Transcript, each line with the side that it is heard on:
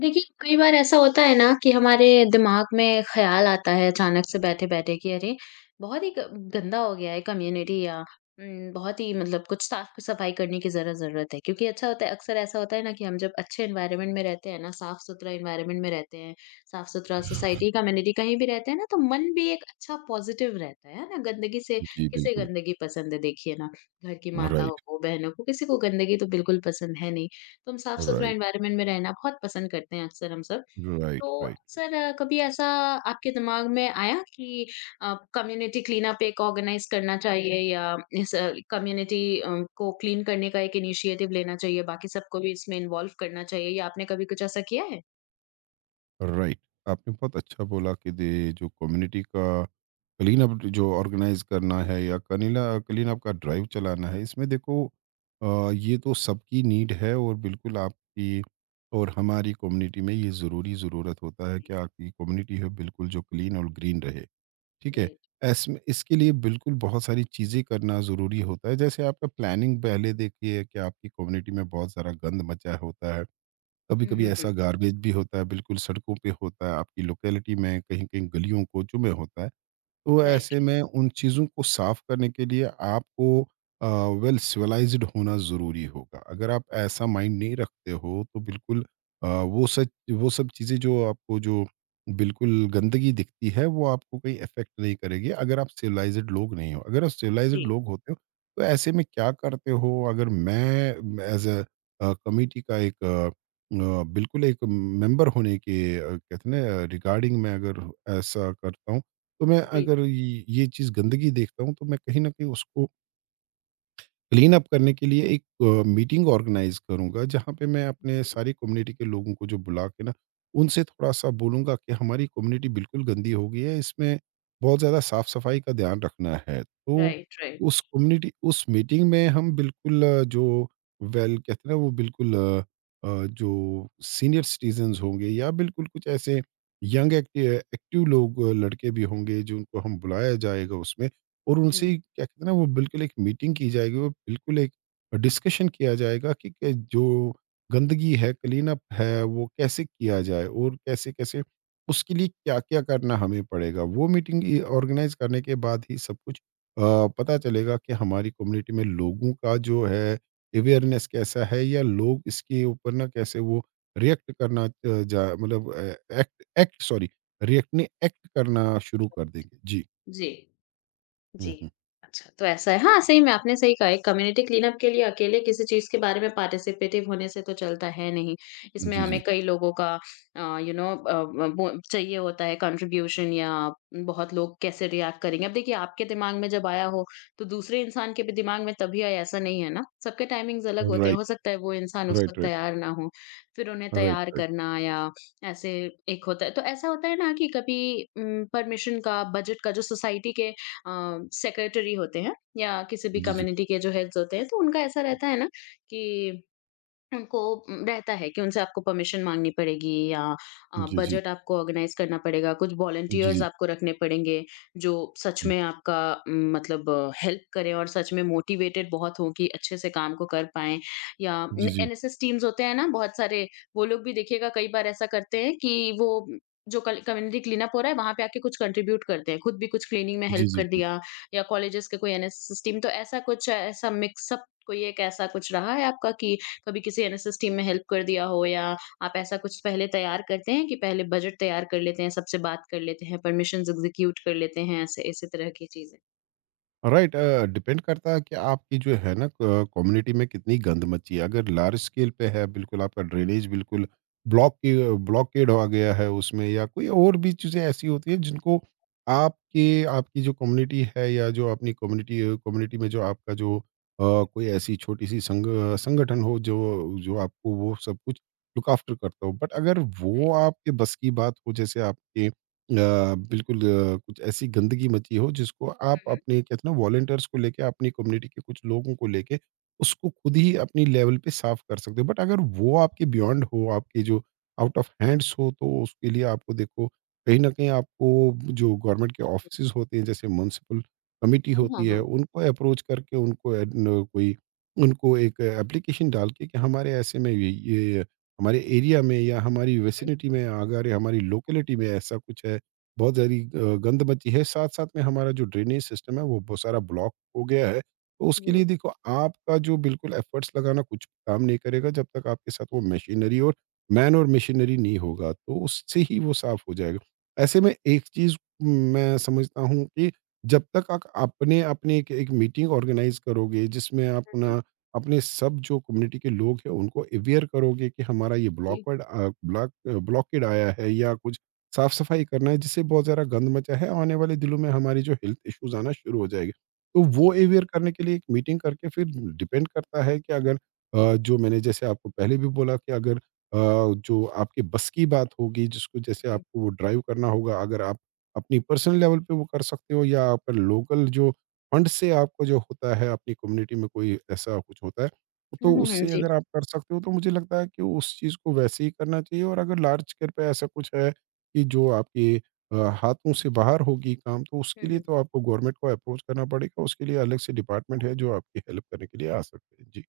left: देखिए, कई बार ऐसा होता है ना कि हमारे दिमाग में ख़्याल आता है अचानक से बैठे-बैठे कि अरे! बहुत ही ग गंदा हो गया है कम्युनिटी या बहुत ही मतलब कुछ साफ़-सफ़ाई करने की ज़रा ज़रूरत है। क्योंकि अच्छा होता है अक्सर ऐसा होता है ना कि हम जब अच्छे एनवायरनमेंट में रहते हैं ना, साफ़-सुथरा एनवायरनमेंट में रहते हैं, साफ़-सुथरा सोसाइटी, कम्युनिटी कहीं भी रहते हैं ना, तो मन भी एक अच्छा पॉज़िटिव रहता है ना? गंदगी से
right: जी,
left: किसे
right: बिल्कुल।
left: गंदगी पसंद है देखिए ना, घर की माताओं
right: राइट,
left: को, बहनों को, किसी को गंदगी तो बिल्कुल पसंद है नहीं। तो हम साफ-सुथरा
right: राइट,
left: एनवायरनमेंट में रहना बहुत पसंद करते हैं अक्सर हम सब। तो
right: राइट, राइट,
left: अक्सर कभी ऐसा आपके दिमाग में आया कि कम्युनिटी क्लीनअप एक ऑर्गनाइज़ करना चाहिए या इस कम्युनिटी को क्लीन करने का एक इनिशिएटिव लेना चाहिए, बाकी सबको भी इसमें इन्वॉल्व करना चाहिए या आपने कभी कुछ ऐसा किया है?
right: राइट। आपने बहुत अच्छा बोला कि दे जो कम्युनिटी का क्लीन अप जो ऑर्गेनाइज़ करना है या कनीला क्लीन अप का ड्राइव चलाना है, इसमें देखो ये तो सबकी नीड है और बिल्कुल आपकी और हमारी कम्युनिटी में ये ज़रूरी ज़रूरत होता है कि आपकी कम्युनिटी है बिल्कुल जो क्लीन और ग्रीन रहे। ठीक है?
left: राइट।
right: ऐस्म इसके लिए बिल्कुल बहुत सारी चीज़ें करना ज़रूरी होता है। जैसे आपका प्लानिंग पहले देखिए कि आपकी कम्युनिटी में बहुत सारा गंद मचा होता है।
left: हुँ,
right: कभी-कभी
left: हुँ,
right: ऐसा
left: हुँ।
right: गार्बेज भी होता है, बिल्कुल सड़कों पे होता है, आपकी लोकेलिटी में कहीं-कहीं गलियों, कोचों में होता है। तो ऐसे
left: राइट।
right: में उन चीज़ों को साफ करने के लिए आपको अ, वेल सिविलाइज्ड होना ज़रूरी होगा। अगर आप ऐसा माइंड नहीं रखते हो तो बिल्कुल वो सब चीज़ें जो आपको जो बिल्कुल गंदगी दिखती है वो आपको कहीं इफ़ेक्ट नहीं करेगी अगर आप सिविलाइज्ड लोग नहीं हो। अगर आप
left: जी।
right: सिविलाइज्ड लोग होते हो तो ऐसे में क्या करते हो अगर मैं एज़ अ कमिटी का एक बिल्कुल एक मेंबर होने के कहते हैं ना रिगार्डिंग मैं अगर ऐसा करता हूँ तो मैं
left: जी,
right: अगर ये चीज़ गंदगी देखता हूँ, तो मैं कहीं न कहीं उसको क्लीन अप करने के लिए एक मीटिंग ऑर्गेनाइज करूंगा जहां पे मैं अपने सारी कम्युनिटी के लोगों को जो बुला के ना उनसे थोड़ा सा बोलूंगा कि हमारी कम्युनिटी बिल्कुल गंदी हो गई है, इसमें बहुत ज़्यादा साफ सफाई का ध्यान रखना है। तो
left: राइट, राइट।
right: उस मीटिंग में हम बिल्कुल जो वेल कहते हैं ना, वो बिल्कुल जो सीनियर सिटीजन्स होंगे या बिल्कुल कुछ ऐसे यंग एक्टिव लोग लड़के भी होंगे जो उनको हम बुलाया जाएगा उसमें, और
left: हुँ,
right: उनसे क्या कहते हैं ना वो बिल्कुल एक मीटिंग की जाएगी और बिल्कुल एक डिस्कशन किया जाएगा कि जो गंदगी है क्लीन अप है वो कैसे किया जाए और कैसे कैसे उसके लिए क्या क्या करना हमें पड़ेगा। वो मीटिंग ऑर्गेनाइज करने के बाद ही सब कुछ अ, पता चलेगा कि हमारी कम्युनिटी में लोगों का जो है अवेयरनेस कैसा है, या लोग इसके ऊपर ना कैसे वो रिएक्ट करना अ, जा मतलब एक्ट एक्ट सॉरी रिएक्ट नहीं एक्ट करना शुरू कर देंगे। जी।
left: जी।
right: हम्म
left: जी।
right: हम्म,
left: अच्छा, तो ऐसा है। हाँ, सही में आपने सही कहा है, कम्युनिटी क्लीनअप के लिए अकेले किसी चीज़ के बारे में पार्टिसिपेटिव होने से तो चलता है नहीं। इसमें
right: जी,
left: हमें
right: जी।
left: कई लोगों का अ, यू नो अ, ब वो चाहिए होता है कंट्रीब्यूशन या बहुत लोग कैसे रिएक्ट करेंगे। अब देखिए आपके दिमाग में जब आया हो, तो दूसरे इंसान के भी दिमाग में तभी आया, ऐसा नहीं है ना? सबके टाइमिंग्स अलग होते हैं,
right: Right.
left: हो सकता है वो इंसान उस
right: Right.
left: वक़्त
right: Right.
left: तैयार ना हो, फिर उन्हें
right: Right.
left: तैयार
right: Right.
left: करना या ऐसे एक होता है। तो ऐसा होता है ना कि कभी परमिशन का, बजट का जो सोसाइटी के सेक्रेटरी होते हैं या किसी भी
right: Jiji.
left: कम्युनिटी के जो हेड्स होते हैं तो उनका ऐसा रहता है ना कि उनको रहता है कि उनसे आपको परमिशन माँगनी पड़ेगी या
right: Jiji.
left: बजट आपको ऑर्गेनाइज़ करना पड़ेगा, कुछ वॉलंटियर्स
right: Jiji.
left: आपको रखने पड़ेंगे, जो सच में आपका मतलब हेल्प करें और सच में मोटिवेटेड बहुत हों कि अच्छे से काम को कर पाएँ या न
right: Jiji.
left: एनएसएस टीम्स होते हैं ना बहुत सारे, वो लोग भी देखिएगा कई बार ऐसा करते हैं कि वो जो कल कम्युनिटी क्लीनअप हो रहा है, वहाँ पे आके कुछ कंट्रीब्यूट करते हैं, खुद भी कुछ क्लीनिंग में हेल्प
right: Jiji.
left: कर
right: Jiji.
left: दिया या कॉलेजेस के कोई एनएसएस टीम तो ऐसा कुछ ऐसा मिक्सअप कोई एक ऐसा कुछ रहा है आपका कि कभी किसी एनएसएस टीम में हेल्प कर दिया हो या आप ऐसा कुछ पहले तैयार करते हैं कि पहले बजट तैयार कर लेते हैं, सबसे बात कर लेते हैं, परमिशंस एग्ज़ीक्यूट कर लेते हैं, ऐसे इसी तरह की चीज़ें?
right: राइट। डिपेंड करता है कि आपकी जो है ना कम्युनिटी में कितनी गंद मची है। अगर लार्ज स्केल पे है बिल्कुल आपका ड्रेनेज बिल्कुल ब्लॉक की ब्लॉकेड हो गया है उसमें, या कोई और भी चीज़ें ऐसी होती हैं जिनको आपके आपकी जो कम्युनिटी है या जो अपनी कम्युनिटी कम्युनिटी में जो आपका जो
left: हुँ,
right: कोई ऐसी छोटी सी संगठन हो जो जो आपको वो सब कुछ लुक आफ्टर करता हो। बट अगर वो
left: राइट।
right: आपके बस की बात हो, जैसे आपके कुछ ऐसी गंदगी मची हो जिसको आप
left: हुँ, हुँ।
right: अपने कहते हैं ना वॉलंटियर्स को लेके अपनी कम्युनिटी के कुछ लोगों को लेके उसको खुद ही अपनी लेवल पे साफ कर सकते हो। बट अगर वो आपके बियॉन्ड हो, आपके जो आउट ऑफ हैंड्स हो, तो उसके लिए आपको देखो कहीं ना कहीं आपको जो गवर्नमेंट के ऑफिस होते हैं, जैसे म्यूनसिपल कमेटी
left: हाँ, हाँ,
right: होती है,
left: हाँ।
right: उनको अप्रोच करके, उनको एड- न- कोई उनको एक एप्लीकेशन डाल के कि हमारे ऐसे में हमारे एरिया में या हमारी
left: हुँ,
right: वेसिनिटी में अगर या हमारी लोकेलिटी में ऐसा कुछ है, बहुत सारी गंद बची है, साथ-साथ में हमारा जो ड्रेनेज सिस्टम है, वो बहुत सारा ब्लॉक हो गया है। तो
left: हुँ।
right: उसके लिए
left: जी।
right: देखो आपका जो बिल्कुल एफर्ट्स लगाना कुछ काम नहीं करेगा, जब तक आपके साथ वो मशीनरी और मैन और मशीनरी नहीं होगा, तो उससे ही वो साफ़ हो जाएगा। ऐसे में एक चीज़ मैं समझता हूँ कि जब तक आप अपने अपने एक एक मीटिंग ऑर्गेनाइज़ करोगे, जिसमें आप
left: हुँ, हुँ।
right: ना अपने सब जो कम्युनिटी के लोग हैं, उनको अवेयर करोगे कि हमारा ये
left: जी,
right: ब्लॉकड अ, ब्लॉक ब्लॉकेड आया है या कुछ साफ सफाई करना है, जिससे बहुत ज़्यादा गंद मचा है आने वाले दिनों में हमारी जो हेल्थ इश्यूज आना शुरू हो जाएगी। तो
left: जी।
right: वो अवेयर करने के लिए एक मीटिंग करके फिर डिपेंड करता है कि अगर जो मैंने जैसे आपको पहले भी बोला कि अगर जो आपके बस की बात होगी, जिसको जैसे
left: हुँ।
right: आपको वो ड्राइव करना होगा, अगर आप अपनी पर्सनल लेवल पे वो कर सकते हो, या आप लोकल जो फंड से आपको जो होता है, अपनी कम्युनिटी में कोई ऐसा कुछ होता है,
left: हुँ,
right: तो
left: हुँ, हुँ।
right: उससे
left: जी।
right: अगर आप कर सकते हो, तो मुझे लगता है कि उस चीज़ को वैसे ही करना चाहिए। और अगर लार्ज स्केल पे ऐसा कुछ है कि जो आपके अ, हाथों से बाहर होगी काम, तो
left: हुँ,
right: उसके लिए
left: हुँ।
right: तो आपको गवर्नमेंट को अप्रोच करना पड़ेगा, उसके लिए अलग से डिपार्टमेंट है जो आपकी हेल्प करने के लिए आ सकते हैं। जी,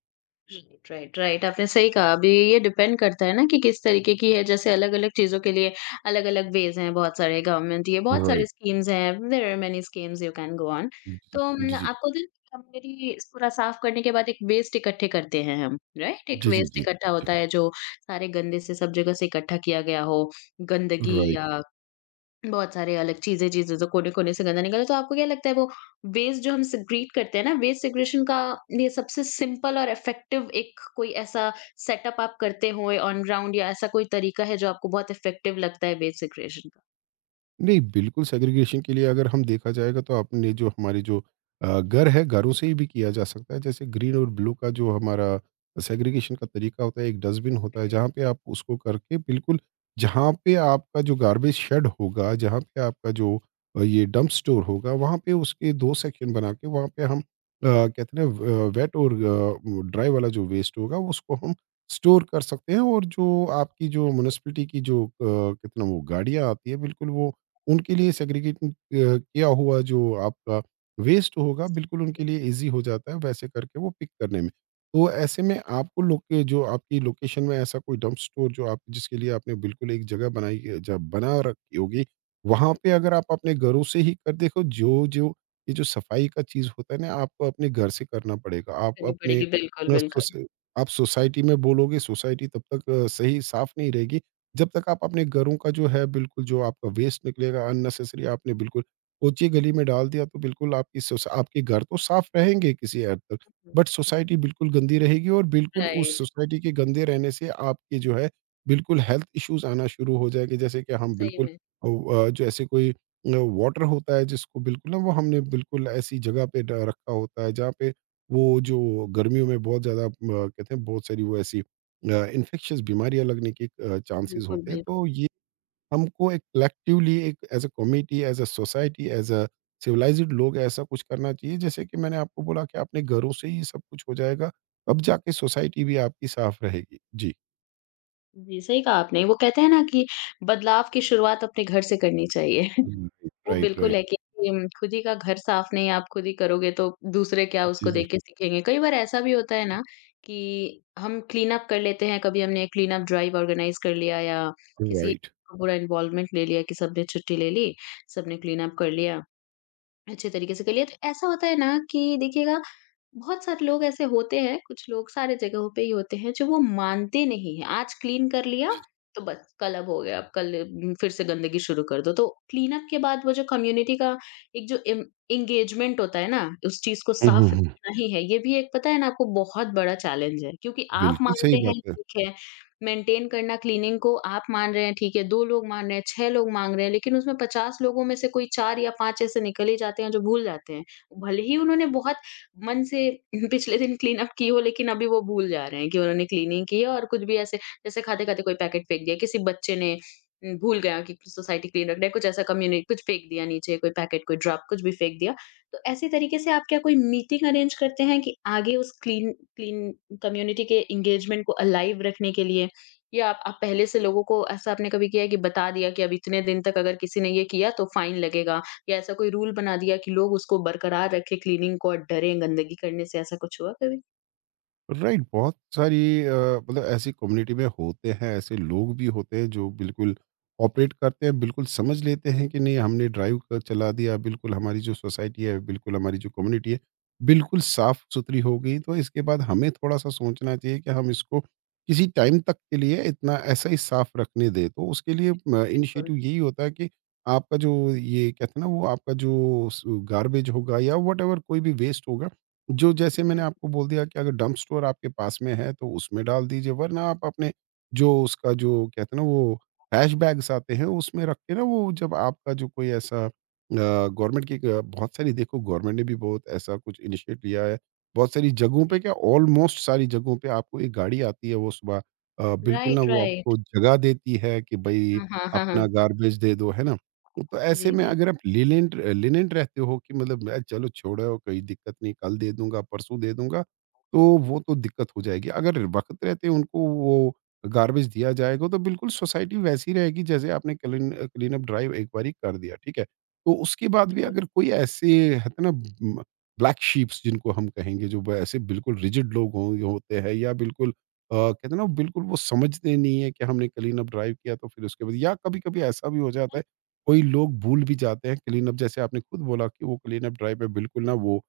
left: राइट, राइट, राइट, आपने सही कहा। अभी ये डिपेंड करता है ना कि किस तरीके की है, जैसे अलग-अलग चीज़ों के लिए अलग-अलग वेज़ हैं, बहुत सारे गवर्नमेंट ये बहुत सारे
right: राइट।
left: स्कीम्स हैं, there are many schemes you can go on.
right: जी, जी,
left: तो
right: जी, जी,
left: आपको ना कम्युनिटी पूरा साफ करने के बाद एक वेस्ट इकट्ठे करते हैं हम, राइट? एक
right: जी, जी,
left: वेस्ट
right: जी,
left: इकट्ठा
right: जी,
left: होता है जो सारे गंदे से सब जगह से इकट्ठा किया गया हो, गंदगी
right: राइट।
left: या बहुत सारे अलग चीज़ें चीज़ें से कोने-कोने से गंदा निकला, तो आपको क्या लगता है वो वेस्ट जो हम सेग्रीगेट करते हैं ना, वेस्ट सेग्रीगेशन का ये सबसे सिंपल और इफ़ेक्टिव एक कोई ऐसा सेटअप आप करते हों ऑन ग्राउंड या ऐसा कोई तरीका है जो आपको बहुत इफ़ेक्टिव लगता है वेस्ट सेग्रीगेशन का?
right: नहीं, बिल्कुल सेग्रीगेशन के लिए अगर हम देखा जाएगा, तो आपने जो हमारे जो घर है, घरों से ही भी किया जा सकता है। जैसे ग्रीन और ब्लू का जो हमारा सेग्रीगेशन का तरीका होता है, एक डस्टबिन होता है
left: हुँ,
right: जहाँ पे आप उसको करके बिल्कुल जहाँ पे आपका जो गार्बेज शेड होगा, जहाँ पे आपका जो ये डंप स्टोर होगा, वहाँ पे उसके 2 सेक्शन बना के वहाँ पे हम कहते हैं व वेट और ड्राई वाला जो वेस्ट होगा, उसको हम स्टोर कर सकते हैं, और जो आपकी जो म्युनिसिपैलिटी की जो कितना वो गाड़ियाँ आती है, बिल्कुल वो उनके लिए सेग्रीगेट किया हुआ जो आपका वेस्ट होगा, बिल्कुल उनके
left: जी।
right: लिए ईज़ी हो जाता है वैसे करके वो पिक करने में। तो ऐसे में आपको लोके जो आपकी लोकेशन में ऐसा कोई डंप स्टोर जो आप जिसके लिए आपने बिल्कुल एक जगह बनाई है, जब बना रखी होगी, वहाँ
left: हुँ,
right: पे अगर आप अपने घरों से ही कर देखो जो ये जो सफाई का चीज़ होता है ना, आपको अपने घर से करना पड़ेगा।
left: हुँ।
right: आप
left: करनी
right: अपने
left: पड़ेगी, बिल्कुल,
right: अ,
left: बिल्कुल।
right: सोस आप सोसाइटी में बोलोगे, सोसाइटी तब तक सही साफ़ नहीं रहेगी जब तक आप अपने घरों का जो है बिल्कुल, जो आपका वेस्ट निकलेगा अननेसेसरी आपने बिल्कुल ऊंची गली में डाल दिया, तो बिल्कुल आपके घर तो साफ रहेंगे किसी हद तक,
left: हुँ।
right: बट सोसाइटी बिल्कुल गंदी रहेगी, और बिल्कुल उस
left: राइट,
right: सोसाइटी के गंदे रहने से आपके जो है बिल्कुल हेल्थ इश्यूज आना शुरू हो जाएंगे, जैसे कि हम
left: सही
right: बिल्कुल
left: में।
right: जो ऐसे कोई वाटर होता है जिसको बिल्कुल ना वो हमने बिल्कुल ऐसी जगह पे रखा होता है जहाँ पे वो जो गर्मियों में बहुत ज़्यादा कहते हैं बहुत सारी वो ऐसी इन्फेक्शियस बीमारियां लगने के चांसेस
left: बिल्कुल,
right: होते हैं।
left: बिल्कुल।
right: तो ये हमको एक कलेक्टिवली एक as a community as a society as a civilised लोग ऐसा कुछ करना चाहिए, जैसे कि मैंने आपको बोला कि अपने घरों से ही सब कुछ हो जाएगा, अब जाके सोसाइटी भी आपकी साफ रहेगी। जी।
left: जी, सही कहा आपने। वो कहते हैं ना कि बदलाव की शुरुआत अपने घर से करनी चाहिए। वो
right: राइट,
left: बिल्कुल
right: राइट।
left: है कि खुद ही का घर साफ नहीं आप खुद ही करोगे तो दूसरे क्या
right: जी,
left: उसको
right: जी।
left: देख के सीखेंगे। कई बार ऐसा भी होता है ना कि हम क्लीन अप कर लेते हैं, कभी हमने क्लीन अप ड्राइव ऑर्गेनाइज़ कर लिया या किसी
right: राइट।
left: का पूरा इन्वॉल्वमेंट ले लिया कि सबने छुट्टी ले ली, सबने क्लीन अप कर लिया, अच्छे तरीके से कर लिया। तो ऐसा होता है ना कि देखिएगा बहुत सारे लोग ऐसे होते हैं, कुछ लोग सारे जगहों पे ही होते हैं जो वो मानते नहीं हैं। आज क्लीन कर लिया तो बस कल अब हो गया, अब कल फिर से गंदगी शुरू कर दो। तो क्लीनअप के बाद वो जो कम्युनिटी का एक जो एम एंगेजमेंट होता है ना, उस चीज़ को
right: हम्म,
left: साफ
right: हम्म, हम्म।
left: रखना ही है। ये भी एक पता है ना आपको बहुत बड़ा चैलेंज है क्योंकि आप
right: बिल्कुल
left: मानते
right: सही बात
left: हैं
right: है।
left: ठीक है, मेंटेन करना क्लीनिंग को आप मान रहे हैं ठीक है, 2 लोग मान रहे हैं, 6 लोग मांग रहे हैं, लेकिन उसमें 50 लोगों में से कोई 4 या 5 ऐसे निकल ही जाते हैं जो भूल जाते हैं। भले ही उन्होंने बहुत मन से पिछले दिन क्लीन अप की हो लेकिन अभी वो भूल जा रहे हैं कि उन्होंने क्लीनिंग की है और कुछ भी ऐसे जैसे खाते-खाते कोई पैकेट फेंक दिया, किसी बच्चे ने भूल गया कि सोसाइटी क्लीन रखना है, कुछ ऐसा कम्युनि कुछ फेंक दिया नीचे, कोई पैकेट, कोई ड्रॉप, कुछ भी फेंक दिया। तो ऐसे तरीके से आप क्या कोई मीटिंग अरेंज करते हैं कि आगे उस क्लीन क्लीन कम्युनिटी के एंगेजमेंट को अलाइव रखने के लिए? या आप पहले से लोगों को ऐसा आपने कभी किया है कि बता दिया कि अब इतने दिन तक अगर किसी ने ये किया तो फाइन लगेगा या ऐसा कोई रूल बना दिया कि लोग उसको बरकरार रखें क्लीनिंग को और डरें गंदगी करने से, ऐसा कुछ हुआ कभी?
right: राइट, बहुत सारी मतलब ऐसी कम्युनिटी में होते हैं, ऐसे लोग भी होते हैं जो बिल्कुल ऑपरेट करते हैं, बिल्कुल समझ लेते हैं कि नहीं हमने ड्राइव कर चला दिया, बिल्कुल हमारी जो सोसाइटी है, बिल्कुल हमारी जो कम्युनिटी है बिल्कुल साफ सुथरी हो गई, तो इसके बाद हमें थोड़ा सा सोचना चाहिए कि हम इसको किसी टाइम तक के लिए इतना ऐसा ही साफ रखने दे। तो उसके लिए
left: बिल्कुल।
right: इनिशिएटिव यही होता है कि आपका जो ये कहते हैं ना वो आपका जो गार्बेज होगा या वट कोई भी वेस्ट होगा, जो जैसे मैंने
left: हुँ,
right: आपको बोल दिया कि अगर डंप स्टोर आपके पास में है तो उसमें डाल दीजिए, वरना आप अपने जो उसका जो कहते हैं ना वो ट्रैश बैग्स आते हैं, उसमें रख के ना, वो जब आपका जो कोई ऐसा गवर्नमेंट की एक, बहुत सारी देखो गवर्नमेंट ने भी बहुत ऐसा कुछ इनिशिएट लिया है। बहुत सारी जगहों पे
left: जी।
right: क्या ऑलमोस्ट सारी जगहों पे आपको एक गाड़ी आती है वो सुबह बिल्कुल ना
left: राइट,
right: वो
left: राइट।
right: आपको जगह देती है कि भाई
left: हाँ, हाँ, हाँ, हाँ।
right: अपना गार्बेज दे दो, है ना। तो
left: हाँ
right: ऐसे
left: जी,
right: में
left: जी।
right: अगर आप लिनेंट लिनेंट रहते हो कि मतलब मैं चलो छोड़ो कोई दिक्कत नहीं, कल दे दूंगा, परसों दे दूंगा, तो वो तो दिक्कत हो जाएगी। अगर वक्त रहते उनको वो गार्बेज दिया जाएगा, तो बिल्कुल सोसाइटी वैसी रहेगी जैसे आपने क्लीन क्लीन अप ड्राइव एक बार कर दिया। ठीक है, तो उसके बाद भी
left: बिल्कुल।
right: अगर कोई ऐसे है तो ना, ब्लैक शीप्स जिनको हम कहेंगे, जो वो ऐसे बिल्कुल रिजिड होते हैं, या बिल्कुल कहते हैं ना बिल्कुल वो समझते नहीं है कि हमने क्लीन अप ड्राइव किया तो फिर उसके बाद, या कभी कभी ऐसा भी हो जाता
left: हैं?
right: है कोई लोग भूल भी जाते हैं क्लीनअप, जैसे आपने खुद बोला कि वो क्लीनअप ड्राइव में बिल्कुल ना वो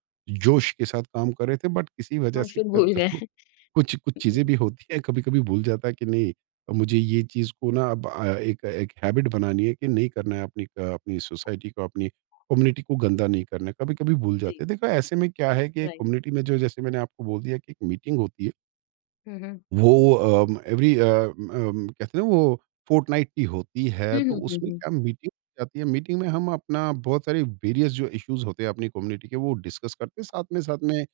right: जोश के साथ काम कर रहे थे बट किसी वजह
left: और
right: से
left: फिर भूल गए।
right: देखो कुछ कुछ चीज़ें
left: हुँ,
right: भी होती है, कभी कभी भूल जाता है कि नहीं। अब मुझे ये चीज़ को ना अब एक एक हैबिट बनानी है कि नहीं करना है, अपनी अपनी सोसाइटी को, अपनी कम्युनिटी को गंदा नहीं करना है। कभी कभी भूल
left: जी।
right: जाते हैं। देखो ऐसे में क्या है कि
left: राइट।
right: कम्युनिटी में जो, जैसे मैंने आपको बोल दिया कि एक मीटिंग होती है,
left: हुँ, हुँ।
right: वो एवरी कहते हैं ना, वो फोर्टनाइटली होती है,
left: हुँ,
right: तो
left: हुँ, हुँ,
right: उसमें
left: हुँ।
right: क्या, मीटिंग जाती है, मीटिंग में हम अपना बहुत सारे वेरियस जो इश्यूज़ होते हैं अपनी कम्युनिटी के वो डिस्कस करते हैं, साथ में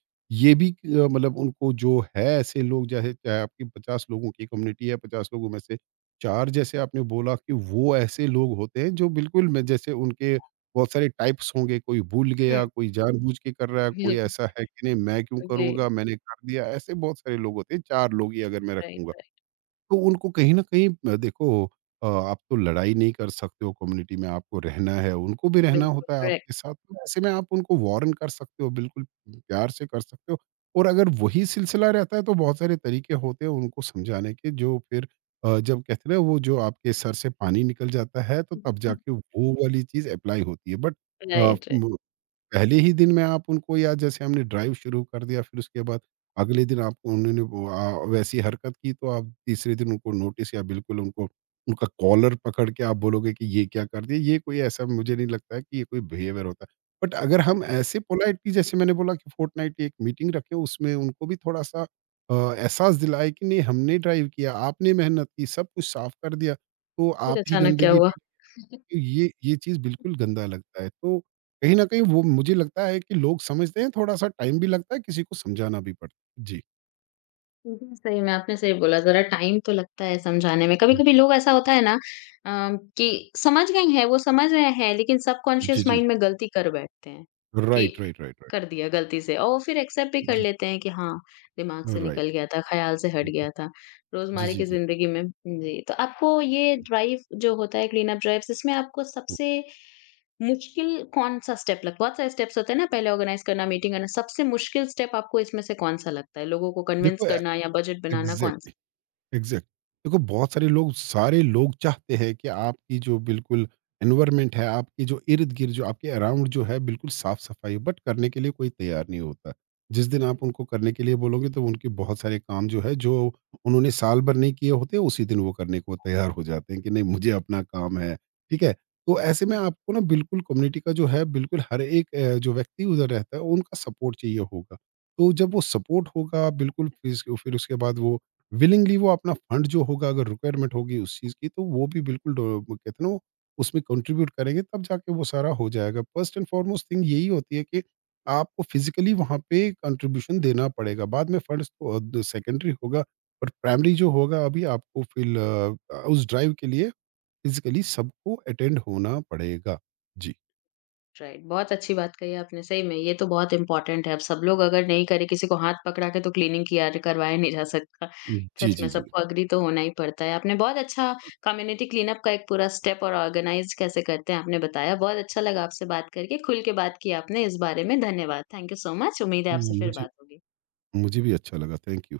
right: ये भी कि, मतलब उनको जो है, ऐसे लोग जैसे, चाहे आपकी 50 लोगों की कम्युनिटी है, 50 लोगों में से 4, जैसे आपने बोला कि वो ऐसे लोग होते हैं जो बिल्कुल, मैं जैसे उनके बहुत सारे टाइप्स होंगे, कोई भूल
left: हुँ।
right: गया, कोई जानबूझ के कर रहा है, कोई
left: बिल्कुल,
right: ऐसा है कि नहीं मैं क्यों
left: जी,
right: करूँगा, मैंने कर दिया। ऐसे बहुत सारे लोग होते हैं, 4 लोग ही अगर मैं
left: राइट,
right: रखूँगा।
left: राइट।
right: तो उनको कहीं न कहीं देखो, आप तो लड़ाई नहीं कर सकते हो कम्युनिटी में, आपको रहना है, उनको भी रहना
left: बिल्कुल,
right: होता है
left: करेक्ट।
right: आपके साथ। तो ऐसे में आप उनको वार्न कर सकते हो, बिल्कुल प्यार से कर सकते हो। और अगर वही सिलसिला रहता है, तो बहुत सारे तरीके होते हैं उनको समझाने के, जो फिर जब कहते हैं ना, वो जो आपके सर से पानी निकल जाता है, तो तब जाके वो वाली चीज़ अप्लाई होती है। But uh,
left: right, right.
right: म पहले ही दिन में आप उनको, या जैसे हमने ड्राइव शुरू कर दिया फिर उसके बाद अगले दिन आपको उन्होंने वो वैसी हरकत की, तो आप तीसरे दिन उनको नोटिस, या बिल्कुल उनको, उनका कॉलर पकड़ के आप बोलोगे कि ये क्या कर दिया, ये कोई, ऐसा मुझे नहीं लगता है कि ये कोई बिहेवियर होता है। बट अगर हम ऐसे पोलाइटली, जैसे मैंने बोला कि फोर्टनाइट एक मीटिंग रखें, उसमें उनको भी थोड़ा सा एहसास दिलाए कि नहीं, हमने ड्राइव किया, आपने मेहनत की, सब कुछ साफ कर दिया, तो
left: फिर
right: आप ही
left: अचानक क्या
right: गंदगी,
left: हुआ?
right: ये चीज़ बिल्कुल गंदा लगता है। तो कहीं न कहीं वो मुझे लगता है कि लोग समझते हैं, थोड़ा-सा टाइम भी लगता है, किसी को समझाना भी पड़ता है। जी।
left: बिल्कुल, सही में आपने सही बोला, ज़रा टाइम तो लगता है समझाने में।
right: हुँ।
left: कभी-कभी लोग ऐसा होता है ना अ, कि समझ गए हैं, वो समझ रहे हैं, लेकिन
right: जी,
left: सबकॉन्शियस
right: जी।
left: माइंड में गलती कर बैठते हैं, कि
right: राइट, राइट, राइट, राइट।
left: कर दिया गलती से और वो फिर एक्सेप्ट भी कर
right: जी,
left: लेते हैं कि हाँ, दिमाग से
right: राइट।
left: निकल गया था, ख़्याल से हट गया था,
right: जी,
left: रोज़मर्रा
right: जी,
left: की
right: जी।
left: ज़िंदगी में जी, तो आपको ये ड्राइव जो होता है, क्लीन अप ड्राइव्स, इसमें आपको सबसे मुश्किल कौन-सा स्टेप लग बहुत सारे स्टेप्स होते हैं ना पहले ऑर्गेनाइज़ करना, मीटिंग करना, सबसे मुश्किल स्टेप आपको इसमें से कौन-सा लगता है? लोगों को कन्विंस
right: देखो, ए
left: करना या बजट बनाना
right: एग्ज़ैक्ट,
left: कौन-सा?
right: एग्जैक्ट, देखो बहुत सारे लोग, सारे लोग चाहते हैं कि आपकी जो बिल्कुल एनवायरमेंट है, आपकी जो इर्द गिर्द जो आपके अराउंड जो है बिल्कुल साफ सफाई, बट करने के लिए कोई तैयार नहीं होता। जिस दिन आप उनको करने के लिए बोलोगे, तो उनके बहुत सारे काम जो है, जो उन्होंने साल भर नहीं किए होते, उसी दिन वो करने को तैयार हो जाते हैं कि नहीं, मुझे अपना काम है, ठीक है। तो ऐसे में
left: जी।
right: आपको ना बिल्कुल कम्युनिटी का जो है, बिल्कुल हर एक जो व्यक्ति उधर रहता है, उनका सपोर्ट चाहिए होगा। तो जब वो सपोर्ट होगा बिल्कुल, फिर उसके बाद वो विलिंगली वो अपना फंड जो होगा, अगर रिक्वायरमेंट होगी उस चीज़ की, तो वो भी बिल्कुल डो वो कहते हैं ना, वो उसमें कंट्रीब्यूट करेंगे, तब जाके वो सारा हो जाएगा। फर्स्ट एंड फॉरमोस्ट थिंग यही होती है कि आपको फिज़िकली वहाँ पे कंट्रीब्यूशन देना पड़ेगा। बाद में फंड्स तो द सेकेंडरी होगा, और प्राइमरी जो होगा अभी आपको फ़िल उस ड्राइव के लिए फिज़िकली सबको अटेंड होना पड़ेगा। जी।
left: राइट, बहुत अच्छी बात कही आपने सही में, ये तो बहुत इम्पोर्टेंट है। अब सब लोग अगर नहीं करे, किसी को हाथ पकड़ा के तो क्लीनिंग किया करवाया नहीं जा सकता।
right: जी,
left: सच में
right: जी, जी।
left: सबको एग्री तो होना ही पड़ता है। आपने बहुत अच्छा कम्युनिटी क्लीनअप का एक पूरा स्टेप और ऑर्गेनाइज़ कैसे करते हैं आपने बताया। बहुत अच्छा लगा आपसे बात करके, खुल के बात की आपने इस बारे में। धन्यवाद। Thank you so much. उम्मीद है आपसे
right: हुँ,
left: फिर
right: मुझे
left: बात होगी।
right: मुझे भी अच्छा लगा। Thank you.